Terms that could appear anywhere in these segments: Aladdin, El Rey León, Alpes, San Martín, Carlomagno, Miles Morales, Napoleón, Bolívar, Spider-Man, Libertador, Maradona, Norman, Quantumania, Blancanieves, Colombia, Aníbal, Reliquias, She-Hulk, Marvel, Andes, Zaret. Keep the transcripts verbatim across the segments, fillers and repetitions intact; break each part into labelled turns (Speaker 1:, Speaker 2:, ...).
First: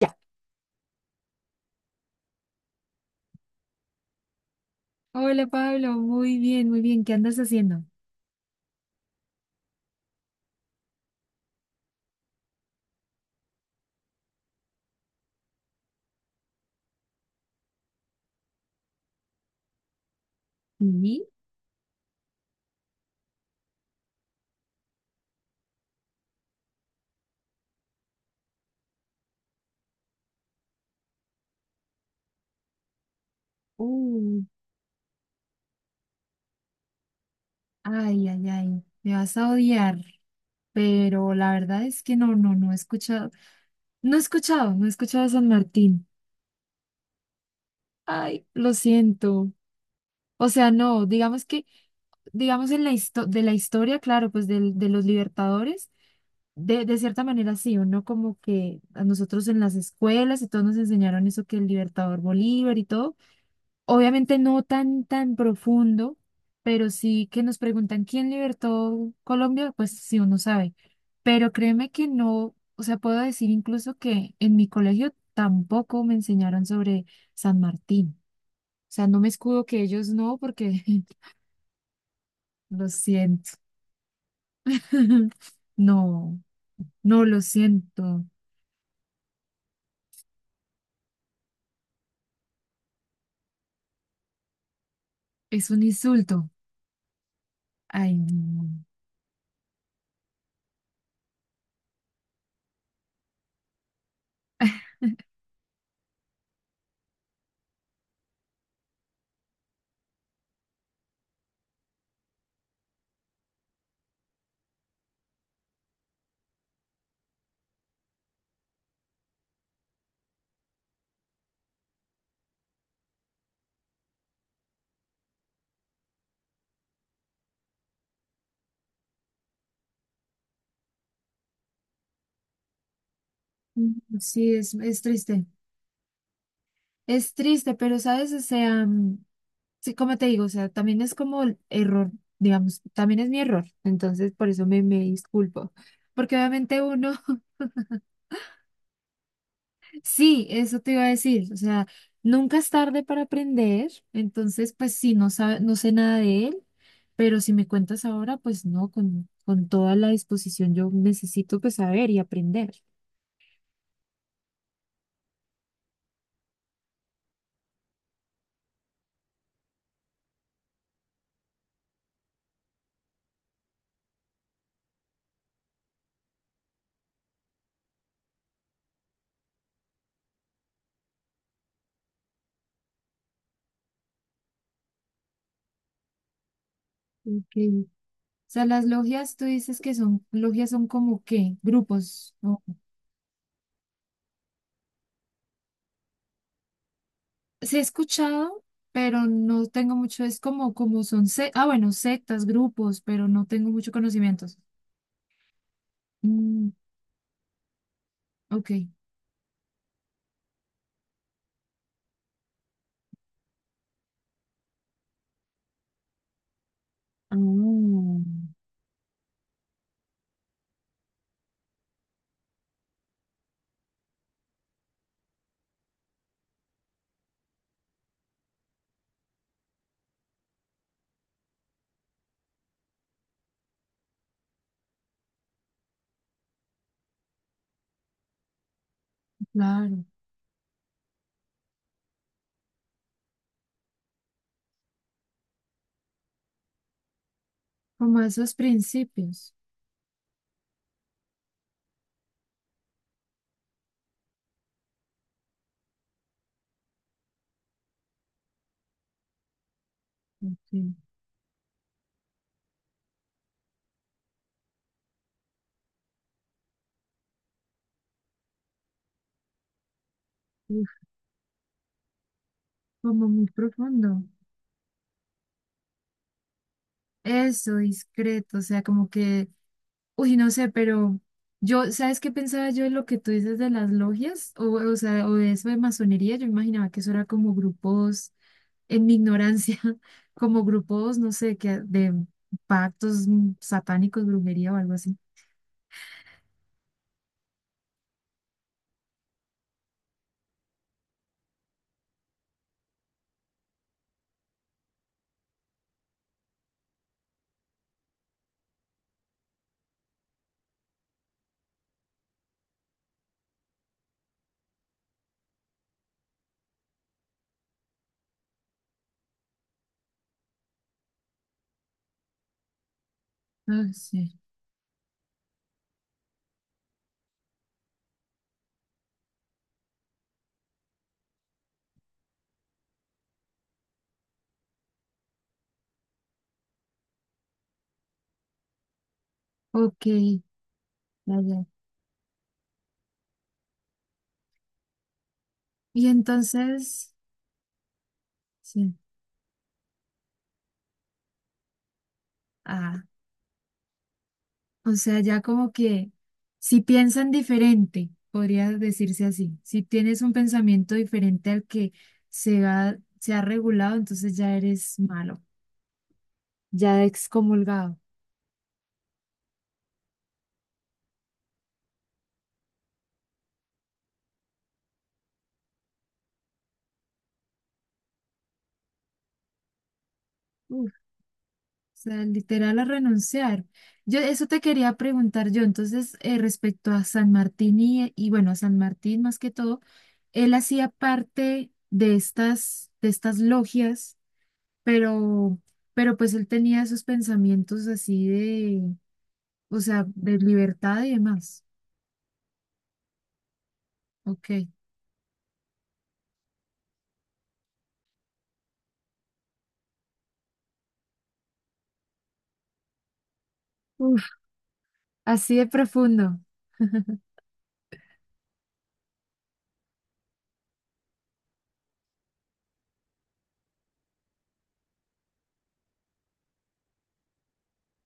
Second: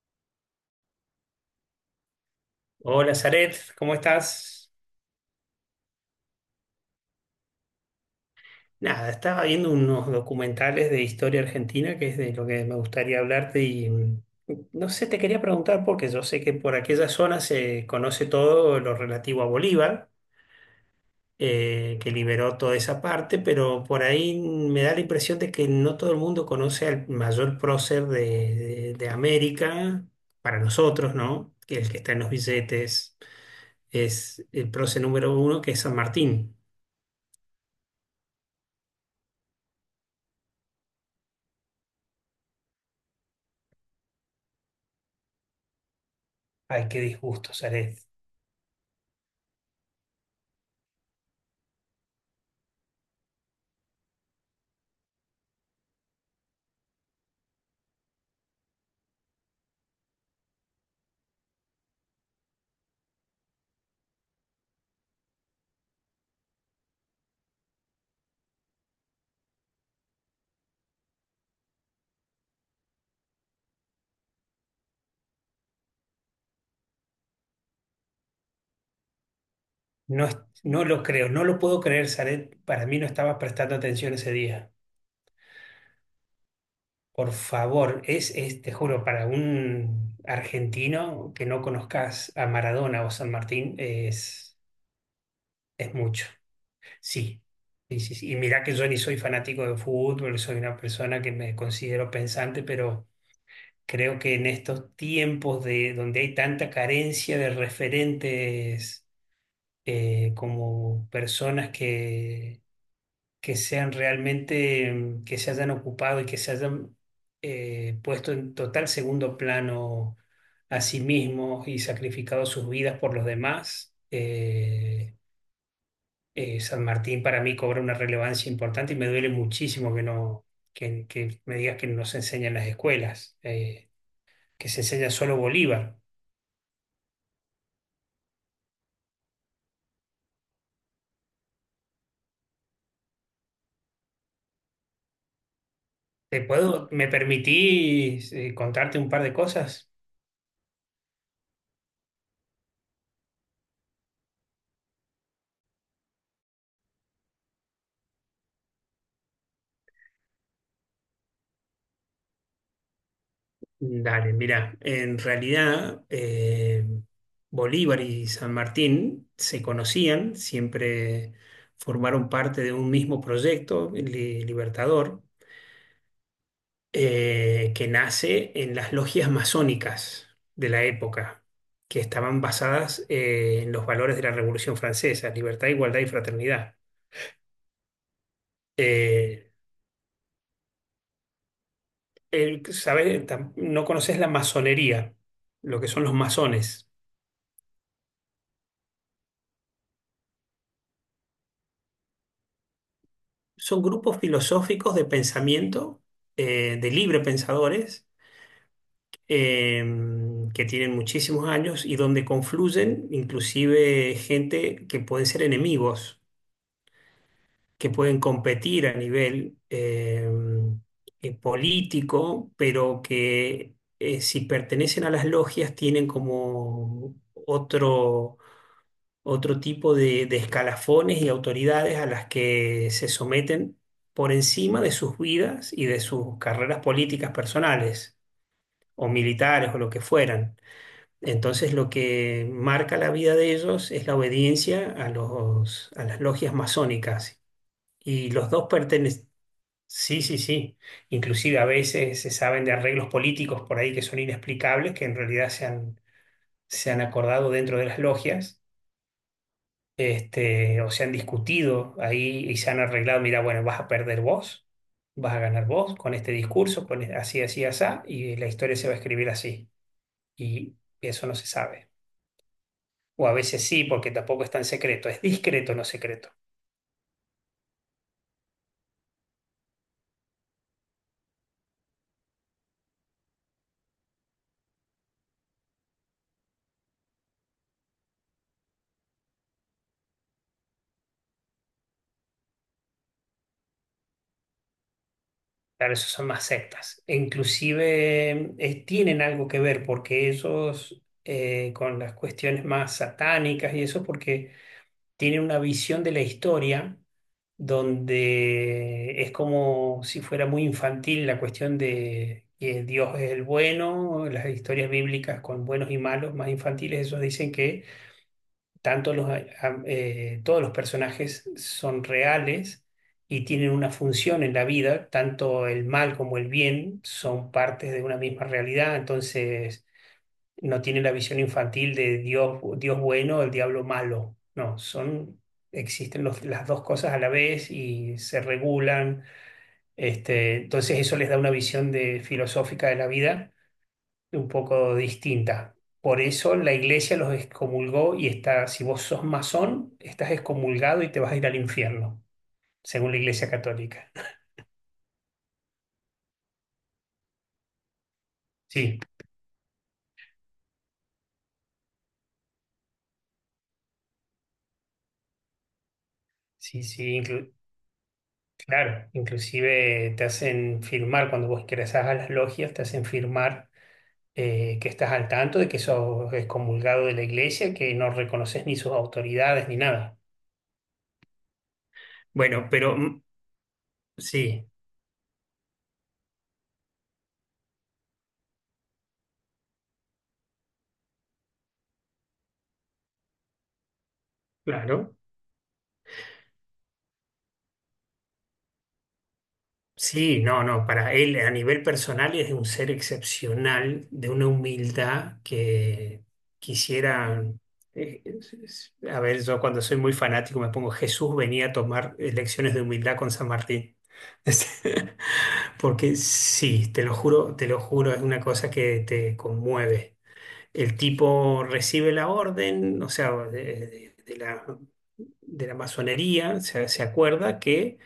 Speaker 1: Ya.
Speaker 2: Hola, Zaret, ¿cómo estás?
Speaker 1: Hola Pablo, muy bien, muy bien. ¿Qué andas haciendo?
Speaker 2: Nada, estaba viendo unos documentales de historia argentina, que es de lo que me gustaría hablarte y mm, no sé, te quería preguntar porque yo sé que por aquella zona se conoce todo lo relativo a Bolívar,
Speaker 1: Sí.
Speaker 2: eh, que liberó toda esa parte, pero por ahí me da la impresión de que no todo el mundo conoce al mayor prócer de, de- de América, para nosotros, ¿no? Que es el que está en los billetes,
Speaker 1: Uh,
Speaker 2: es el prócer número uno, que es San Martín.
Speaker 1: Ay, ay, ay, me vas a odiar, pero la verdad es que no, no, no he escuchado, no he escuchado, no he escuchado a San Martín.
Speaker 2: Ay, qué disgusto, Zaret.
Speaker 1: Ay, lo siento. O sea, no, digamos que, digamos en la histo- de la historia, claro, pues del- de los libertadores, de, de cierta manera sí, o no como que a nosotros en las escuelas y todos nos enseñaron eso que el libertador Bolívar y todo. Obviamente no tan, tan profundo, pero sí que nos preguntan quién libertó Colombia, pues sí uno sabe. Pero créeme que no, o sea, puedo decir incluso que en mi colegio tampoco me enseñaron sobre San Martín. O sea, no me escudo que ellos
Speaker 2: No, es-
Speaker 1: no, porque
Speaker 2: no lo creo, no lo puedo creer, Zaret. Para
Speaker 1: lo
Speaker 2: mí no estaba
Speaker 1: siento.
Speaker 2: prestando atención ese día.
Speaker 1: No, no
Speaker 2: Por
Speaker 1: lo
Speaker 2: favor,
Speaker 1: siento.
Speaker 2: es, es, te juro, para un argentino que no conozcas a Maradona o San Martín, es,
Speaker 1: Es un
Speaker 2: es mucho.
Speaker 1: insulto.
Speaker 2: Sí, sí,
Speaker 1: Ay,
Speaker 2: sí. Sí. Y mirá
Speaker 1: no.
Speaker 2: que yo ni soy fanático de fútbol, soy una persona que me considero pensante, pero creo que en estos tiempos de, donde hay tanta carencia de referentes eh, como personas que que sean realmente, mm, que se hayan ocupado y que se hayan eh, puesto en total segundo plano a sí mismos y sacrificado sus vidas por los demás. eh, eh, San Martín para mí cobra una relevancia importante y me duele muchísimo que no, que, que me digas que no se enseña en las escuelas, eh,
Speaker 1: Mm, Sí,
Speaker 2: que
Speaker 1: es,
Speaker 2: se
Speaker 1: es
Speaker 2: enseña solo
Speaker 1: triste.
Speaker 2: Bolívar.
Speaker 1: Es triste, pero sabes, o sea, mm, Sí, como te digo, o sea, también es como el error, digamos, también es mi error, entonces por eso me, me disculpo, porque
Speaker 2: ¿Te
Speaker 1: obviamente
Speaker 2: puedo, me
Speaker 1: uno,
Speaker 2: permitís eh, contarte un par de cosas?
Speaker 1: sí, eso te iba a decir, o sea, nunca es tarde para aprender, entonces pues sí, no sabe, no sé nada de él, pero si me cuentas ahora, pues no, con, con toda la disposición yo necesito pues saber y aprender.
Speaker 2: Dale, mira, en realidad eh, Bolívar y San Martín se conocían, siempre formaron parte de un mismo proyecto, li- Libertador, eh, que nace en las logias masónicas de la época, que estaban basadas eh, en los valores de la Revolución Francesa, libertad, igualdad y fraternidad.
Speaker 1: Ok. O sea, las logias, tú
Speaker 2: Eh,
Speaker 1: dices que son, logias son como qué, grupos, ¿no?
Speaker 2: el- ¿Sabes? Tam- No conoces la masonería, lo que son los masones.
Speaker 1: Sí he escuchado, pero no tengo mucho, es como, como son, se- ah, bueno, sectas, grupos, pero no tengo
Speaker 2: Son
Speaker 1: mucho
Speaker 2: grupos
Speaker 1: conocimientos.
Speaker 2: filosóficos de pensamiento,
Speaker 1: Mm,
Speaker 2: eh, de libre pensadores,
Speaker 1: ok.
Speaker 2: eh, que tienen muchísimos años y donde confluyen inclusive gente que pueden ser enemigos,
Speaker 1: Ah,
Speaker 2: que pueden competir a nivel eh, eh, político, pero que eh, si pertenecen a las logias tienen como otro otro tipo de, de escalafones y autoridades a las que se someten por encima de sus vidas y de sus carreras políticas personales o militares o lo que
Speaker 1: claro,
Speaker 2: fueran. Entonces lo que marca la vida de ellos es la obediencia a los, a las logias masónicas.
Speaker 1: como
Speaker 2: Y los
Speaker 1: esos
Speaker 2: dos pertenecen,
Speaker 1: principios.
Speaker 2: sí, sí, sí. Inclusive a veces se saben de arreglos políticos por ahí que son inexplicables, que en realidad se han, se han acordado dentro de las logias este, o
Speaker 1: Ok.
Speaker 2: se han discutido ahí y se han arreglado, mira, bueno, vas a perder vos, vas a ganar vos con este discurso, con e- así, así, así, y la historia se va a escribir así. Y
Speaker 1: Uf,
Speaker 2: eso no se sabe.
Speaker 1: como
Speaker 2: O a
Speaker 1: muy
Speaker 2: veces sí, porque
Speaker 1: profundo.
Speaker 2: tampoco es tan secreto, es discreto, no secreto.
Speaker 1: Eso, discreto, o sea, como que Uy, no sé, pero yo, ¿sabes qué pensaba yo de lo que tú dices de las logias? O, o sea, o de eso de masonería, yo imaginaba que eso era como grupos, en mi ignorancia, como grupos, no sé, que de pactos mm, satánicos, brujería o algo así.
Speaker 2: Claro, esos son más sectas. E inclusive eh, tienen algo que ver porque ellos, eh, con las cuestiones más satánicas y eso, porque tienen una visión de la historia donde es como si fuera muy infantil la cuestión de que Dios es el bueno, las historias bíblicas con buenos y malos, más infantiles, esos dicen que tanto los, a- a- eh, todos los personajes son reales y tienen una
Speaker 1: Ah, sí.
Speaker 2: función en la vida, tanto el mal como el bien son partes de una misma realidad, entonces no tiene la visión infantil de Dios, Dios bueno, el diablo malo. No, son, existen los- las dos cosas a la vez y se regulan.
Speaker 1: Ok,
Speaker 2: Este, entonces eso les da
Speaker 1: ya,
Speaker 2: una
Speaker 1: ya.
Speaker 2: visión de, filosófica de la vida un poco distinta.
Speaker 1: Y
Speaker 2: Por eso la
Speaker 1: entonces,
Speaker 2: iglesia los excomulgó y está, si
Speaker 1: sí.
Speaker 2: vos sos masón, estás excomulgado y te vas a ir al infierno,
Speaker 1: Ah,
Speaker 2: según la iglesia católica.
Speaker 1: o sea, ya como que si piensan diferente, podría
Speaker 2: Sí,
Speaker 1: decirse así. Si tienes un pensamiento diferente al que se ha, se ha regulado, entonces ya eres malo,
Speaker 2: sí,
Speaker 1: ya
Speaker 2: sí, inclu-
Speaker 1: excomulgado.
Speaker 2: claro, inclusive te hacen firmar, cuando vos ingresás a las logias, te hacen firmar eh, que estás al tanto de que sos excomulgado de la iglesia, que no reconoces ni sus autoridades ni nada.
Speaker 1: Uf, o sea,
Speaker 2: Bueno,
Speaker 1: literal a
Speaker 2: pero mm,
Speaker 1: renunciar. Yo eso te
Speaker 2: sí,
Speaker 1: quería preguntar yo, entonces, eh, respecto a San Martín y, y bueno, a San Martín más que todo, él hacía parte de estas, de estas logias,
Speaker 2: claro.
Speaker 1: pero, pero pues él tenía esos pensamientos así. O sea, de
Speaker 2: Sí, no, no,
Speaker 1: libertad y
Speaker 2: para él a
Speaker 1: demás.
Speaker 2: nivel personal es un ser excepcional, de una
Speaker 1: Ok.
Speaker 2: humildad que quisiera... eh, es- es- A ver, yo cuando soy muy fanático me pongo, Jesús venía a tomar eh, lecciones de humildad con San Martín.
Speaker 1: Uf, así de
Speaker 2: Porque
Speaker 1: profundo.
Speaker 2: sí, te lo juro, te lo juro, es una cosa que te conmueve. El tipo recibe la orden, o sea, de, de- de la, de la masonería, se, se acuerda que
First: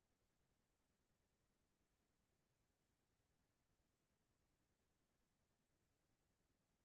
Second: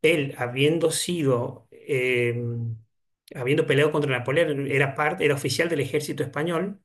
Speaker 2: él, habiendo sido, eh, habiendo peleado contra Napoleón, era parte, era oficial del ejército español.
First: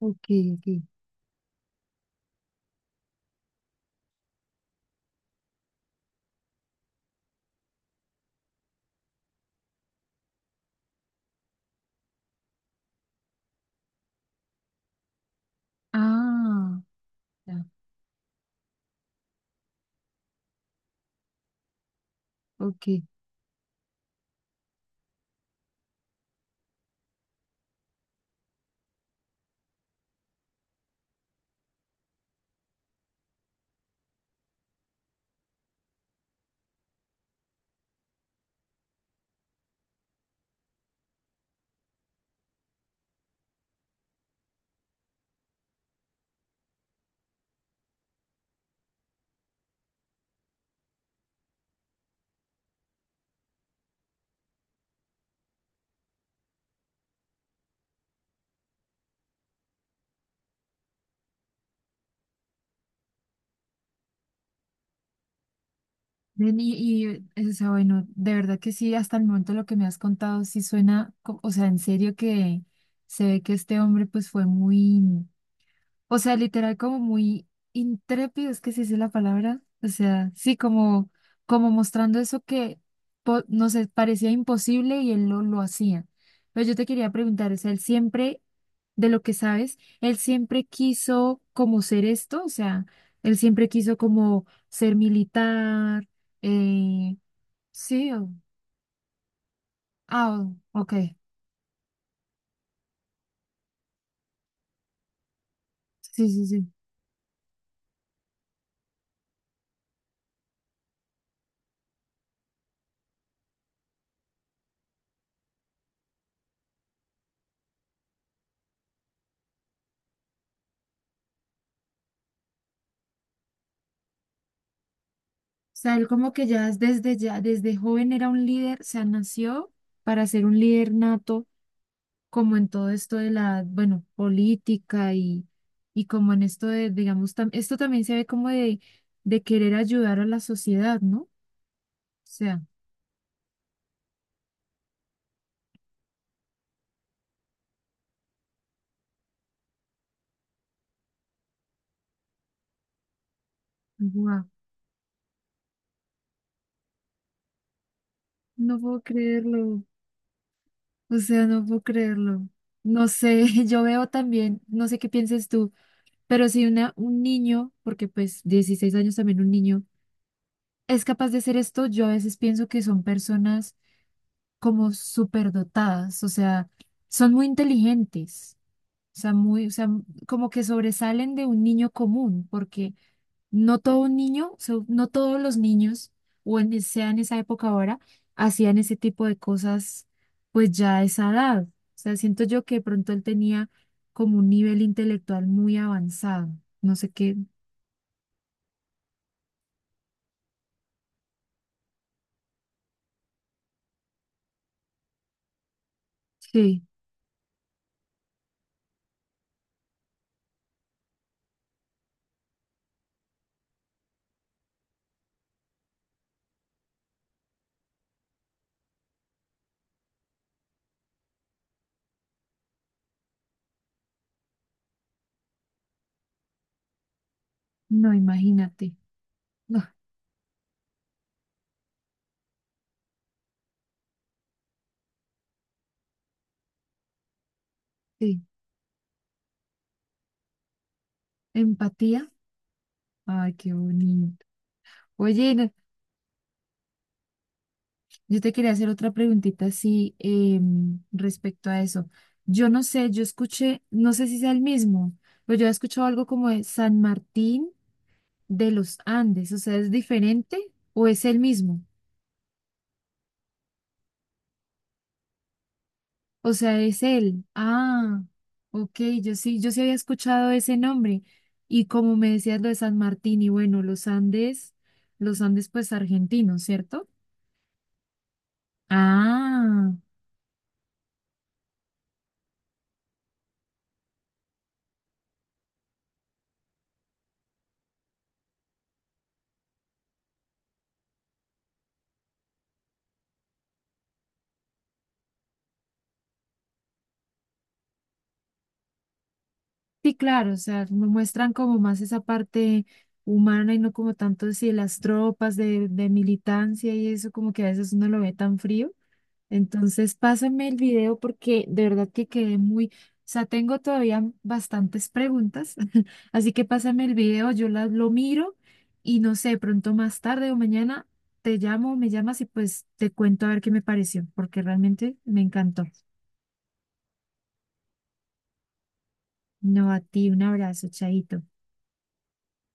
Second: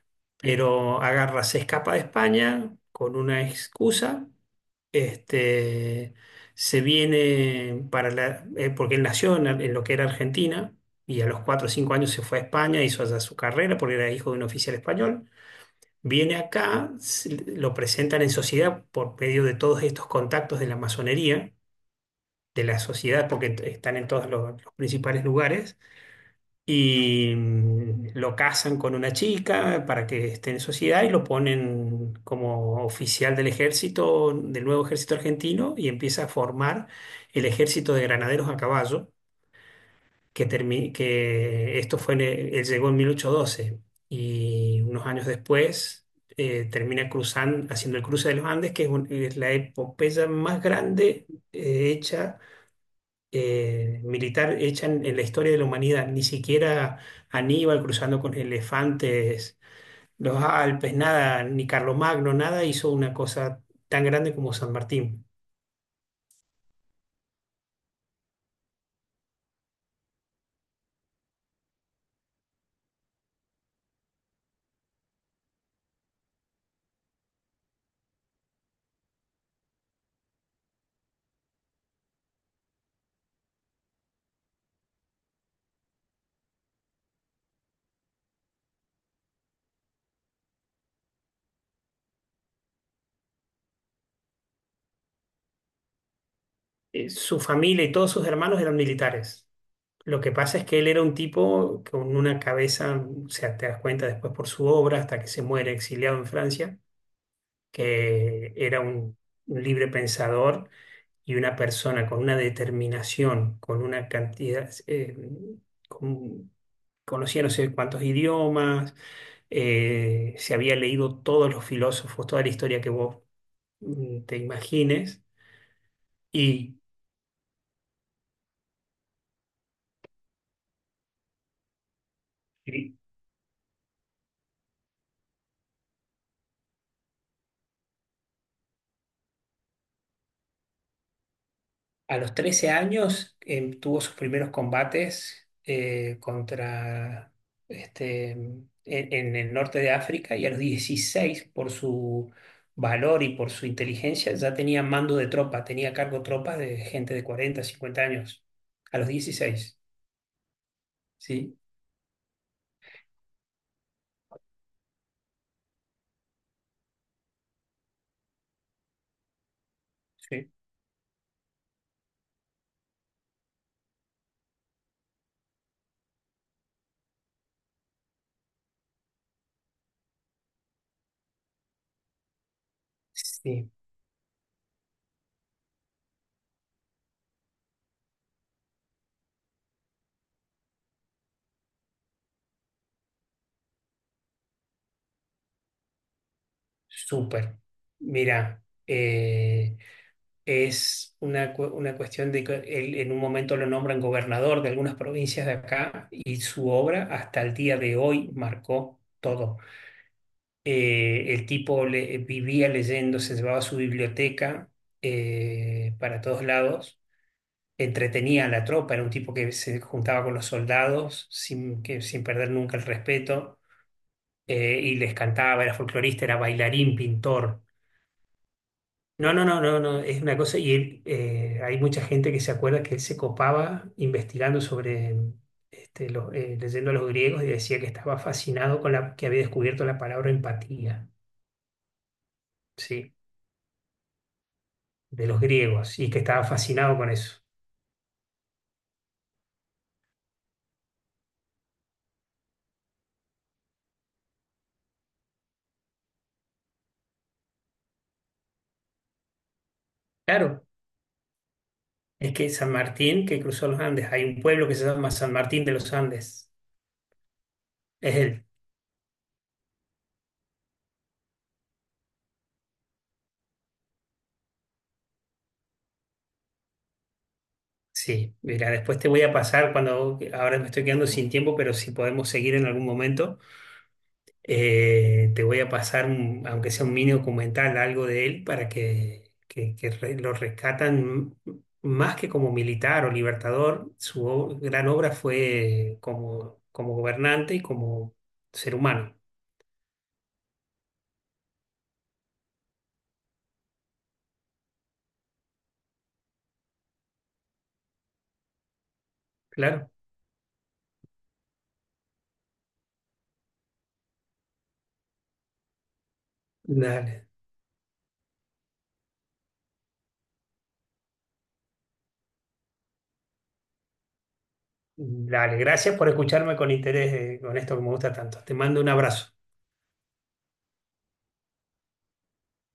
Speaker 1: Ok,
Speaker 2: Mm.
Speaker 1: ok.
Speaker 2: Pero agarra, se escapa de España con una excusa, este, se viene para la, eh, porque él nació en, en lo que era Argentina. Y a los cuatro o cinco años se fue a España, hizo allá su carrera porque era hijo de un oficial español. Viene
Speaker 1: Ah,
Speaker 2: acá, se-
Speaker 1: ya,
Speaker 2: lo presentan en sociedad por medio de todos estos contactos de la masonería, de la
Speaker 1: ok.
Speaker 2: sociedad, porque t- están en todos los, los principales lugares, y mm, lo casan con una chica para que esté en sociedad y lo ponen como oficial del ejército, del nuevo ejército argentino, y empieza a formar el ejército de granaderos a caballo que, termi- que esto fue, en el- él llegó en mil ochocientos doce y unos años después eh, termina cruzando, haciendo el cruce de los Andes, que es, un- es la epopeya más grande eh, hecha, eh, militar, hecha en, en la historia de la humanidad. Ni siquiera Aníbal cruzando con elefantes, los Alpes, nada, ni Carlomagno, nada hizo una cosa tan grande como San Martín.
Speaker 1: Ven, Y, y, eh, o sea, bueno, de verdad que sí, hasta el momento lo que me has contado sí suena, co- o sea, en serio que se ve que este hombre pues fue muy, O sea, literal como muy intrépido, es que se dice la palabra. O sea, sí, como, como mostrando eso que po- no sé, parecía imposible y él lo, lo hacía. Pero yo te quería preguntar, o sea, él siempre, de lo que sabes, él siempre quiso como ser esto, o sea, él siempre quiso como ser militar,
Speaker 2: Eh,
Speaker 1: eh,
Speaker 2: Su familia y todos
Speaker 1: sí,
Speaker 2: sus
Speaker 1: o-
Speaker 2: hermanos eran militares. Lo
Speaker 1: ah,
Speaker 2: que pasa es que
Speaker 1: o-
Speaker 2: él
Speaker 1: ok,
Speaker 2: era un tipo con una cabeza, o sea, te das cuenta después por su obra, hasta que se muere exiliado en
Speaker 1: sí, sí, sí.
Speaker 2: Francia, que era un, un libre pensador y una persona con una determinación, con una cantidad, eh, con- conocía no sé cuántos idiomas, eh, se había leído todos los filósofos, toda la historia que vos mm, te imagines,
Speaker 1: Sea, él como que ya
Speaker 2: y
Speaker 1: es desde ya, desde joven era un líder, o sea, nació para ser un líder nato, como en todo esto de la, bueno, política y, y como en esto de, digamos, tam- esto también se ve como de, de querer ayudar a la sociedad, ¿no? O
Speaker 2: a los
Speaker 1: sea,
Speaker 2: trece años em, tuvo sus primeros combates eh, contra este, en, en el norte de África y a los dieciséis por su valor y por su inteligencia,
Speaker 1: wow,
Speaker 2: ya tenía mando de tropa, tenía a cargo tropas de gente de cuarenta cincuenta años.
Speaker 1: no
Speaker 2: A
Speaker 1: puedo
Speaker 2: los dieciséis.
Speaker 1: creerlo, o sea,
Speaker 2: Sí,
Speaker 1: no puedo creerlo. No sé, yo veo también, no sé qué pienses tú, pero si una, un niño, porque pues dieciséis años también un niño,
Speaker 2: sí.
Speaker 1: es capaz de hacer esto, yo a veces pienso que son personas como superdotadas, o sea, son muy inteligentes, o sea, muy, o sea, como que sobresalen de un niño común, porque
Speaker 2: Sí,
Speaker 1: no todo niño, so- no todos los niños, o en, sea en esa época ahora, hacían ese tipo de cosas, pues ya a esa edad. O sea, siento yo que de pronto él tenía como un nivel intelectual muy avanzado, no sé qué,
Speaker 2: súper. Mira, eh, es una, cu- una cuestión de que él en un momento lo nombran gobernador de algunas provincias de acá y su
Speaker 1: sí,
Speaker 2: obra hasta el día de hoy marcó todo. Eh, el tipo le- vivía leyendo, se llevaba su biblioteca eh, para todos lados, entretenía a la tropa, era un tipo que se juntaba con los soldados sin, que, sin perder nunca el respeto eh, y les cantaba, era folclorista, era bailarín, pintor.
Speaker 1: no, imagínate,
Speaker 2: No, no, no, no,
Speaker 1: no,
Speaker 2: no, es una cosa, y él, eh, hay mucha gente que se acuerda que él se copaba investigando sobre, este, los, eh, leyendo a los griegos y decía que estaba
Speaker 1: sí,
Speaker 2: fascinado con la, que había descubierto la palabra empatía,
Speaker 1: empatía,
Speaker 2: ¿sí?
Speaker 1: ay, qué bonito.
Speaker 2: De los
Speaker 1: Oye,
Speaker 2: griegos, y que estaba fascinado con eso.
Speaker 1: yo te quería hacer otra preguntita, así em, respecto a eso. Yo no sé, yo escuché, no sé si sea el mismo, pero yo he escuchado algo como de San Martín de los Andes, o sea, ¿es diferente
Speaker 2: Claro,
Speaker 1: o es el mismo?
Speaker 2: es que San Martín, que cruzó los Andes, hay un pueblo que se llama San Martín de los Andes,
Speaker 1: O sea, es él.
Speaker 2: es
Speaker 1: Ah,
Speaker 2: él.
Speaker 1: ok, yo sí, yo sí había escuchado ese nombre. Y como me decías lo de San Martín, y bueno, los Andes, los Andes pues argentinos, ¿cierto?
Speaker 2: Sí, mira, después te voy a pasar
Speaker 1: Ah.
Speaker 2: cuando, ahora me estoy quedando sin tiempo, pero si podemos seguir en algún momento. Eh, te voy a pasar, un- aunque sea un mini documental, algo de él para que, que- que re- lo rescatan m- más que como militar o libertador. Su o- gran obra fue como, como gobernante y como ser humano.
Speaker 1: Sí, claro, o sea, me muestran como más esa parte humana y no como tanto si las tropas de, de militancia y eso, como que a veces uno lo ve tan frío.
Speaker 2: Claro.
Speaker 1: Entonces, pásame el video porque de verdad que quedé muy, o sea, tengo todavía bastantes preguntas, así que pásame el
Speaker 2: Dale.
Speaker 1: video, yo las lo miro y no sé, pronto más tarde o mañana te llamo, me llamas y pues te cuento a ver qué me pareció, porque realmente me
Speaker 2: Dale.
Speaker 1: encantó.
Speaker 2: Gracias por escucharme con interés, eh, con esto que me gusta tanto. Te mando un abrazo.
Speaker 1: No, a ti, un abrazo, chaito.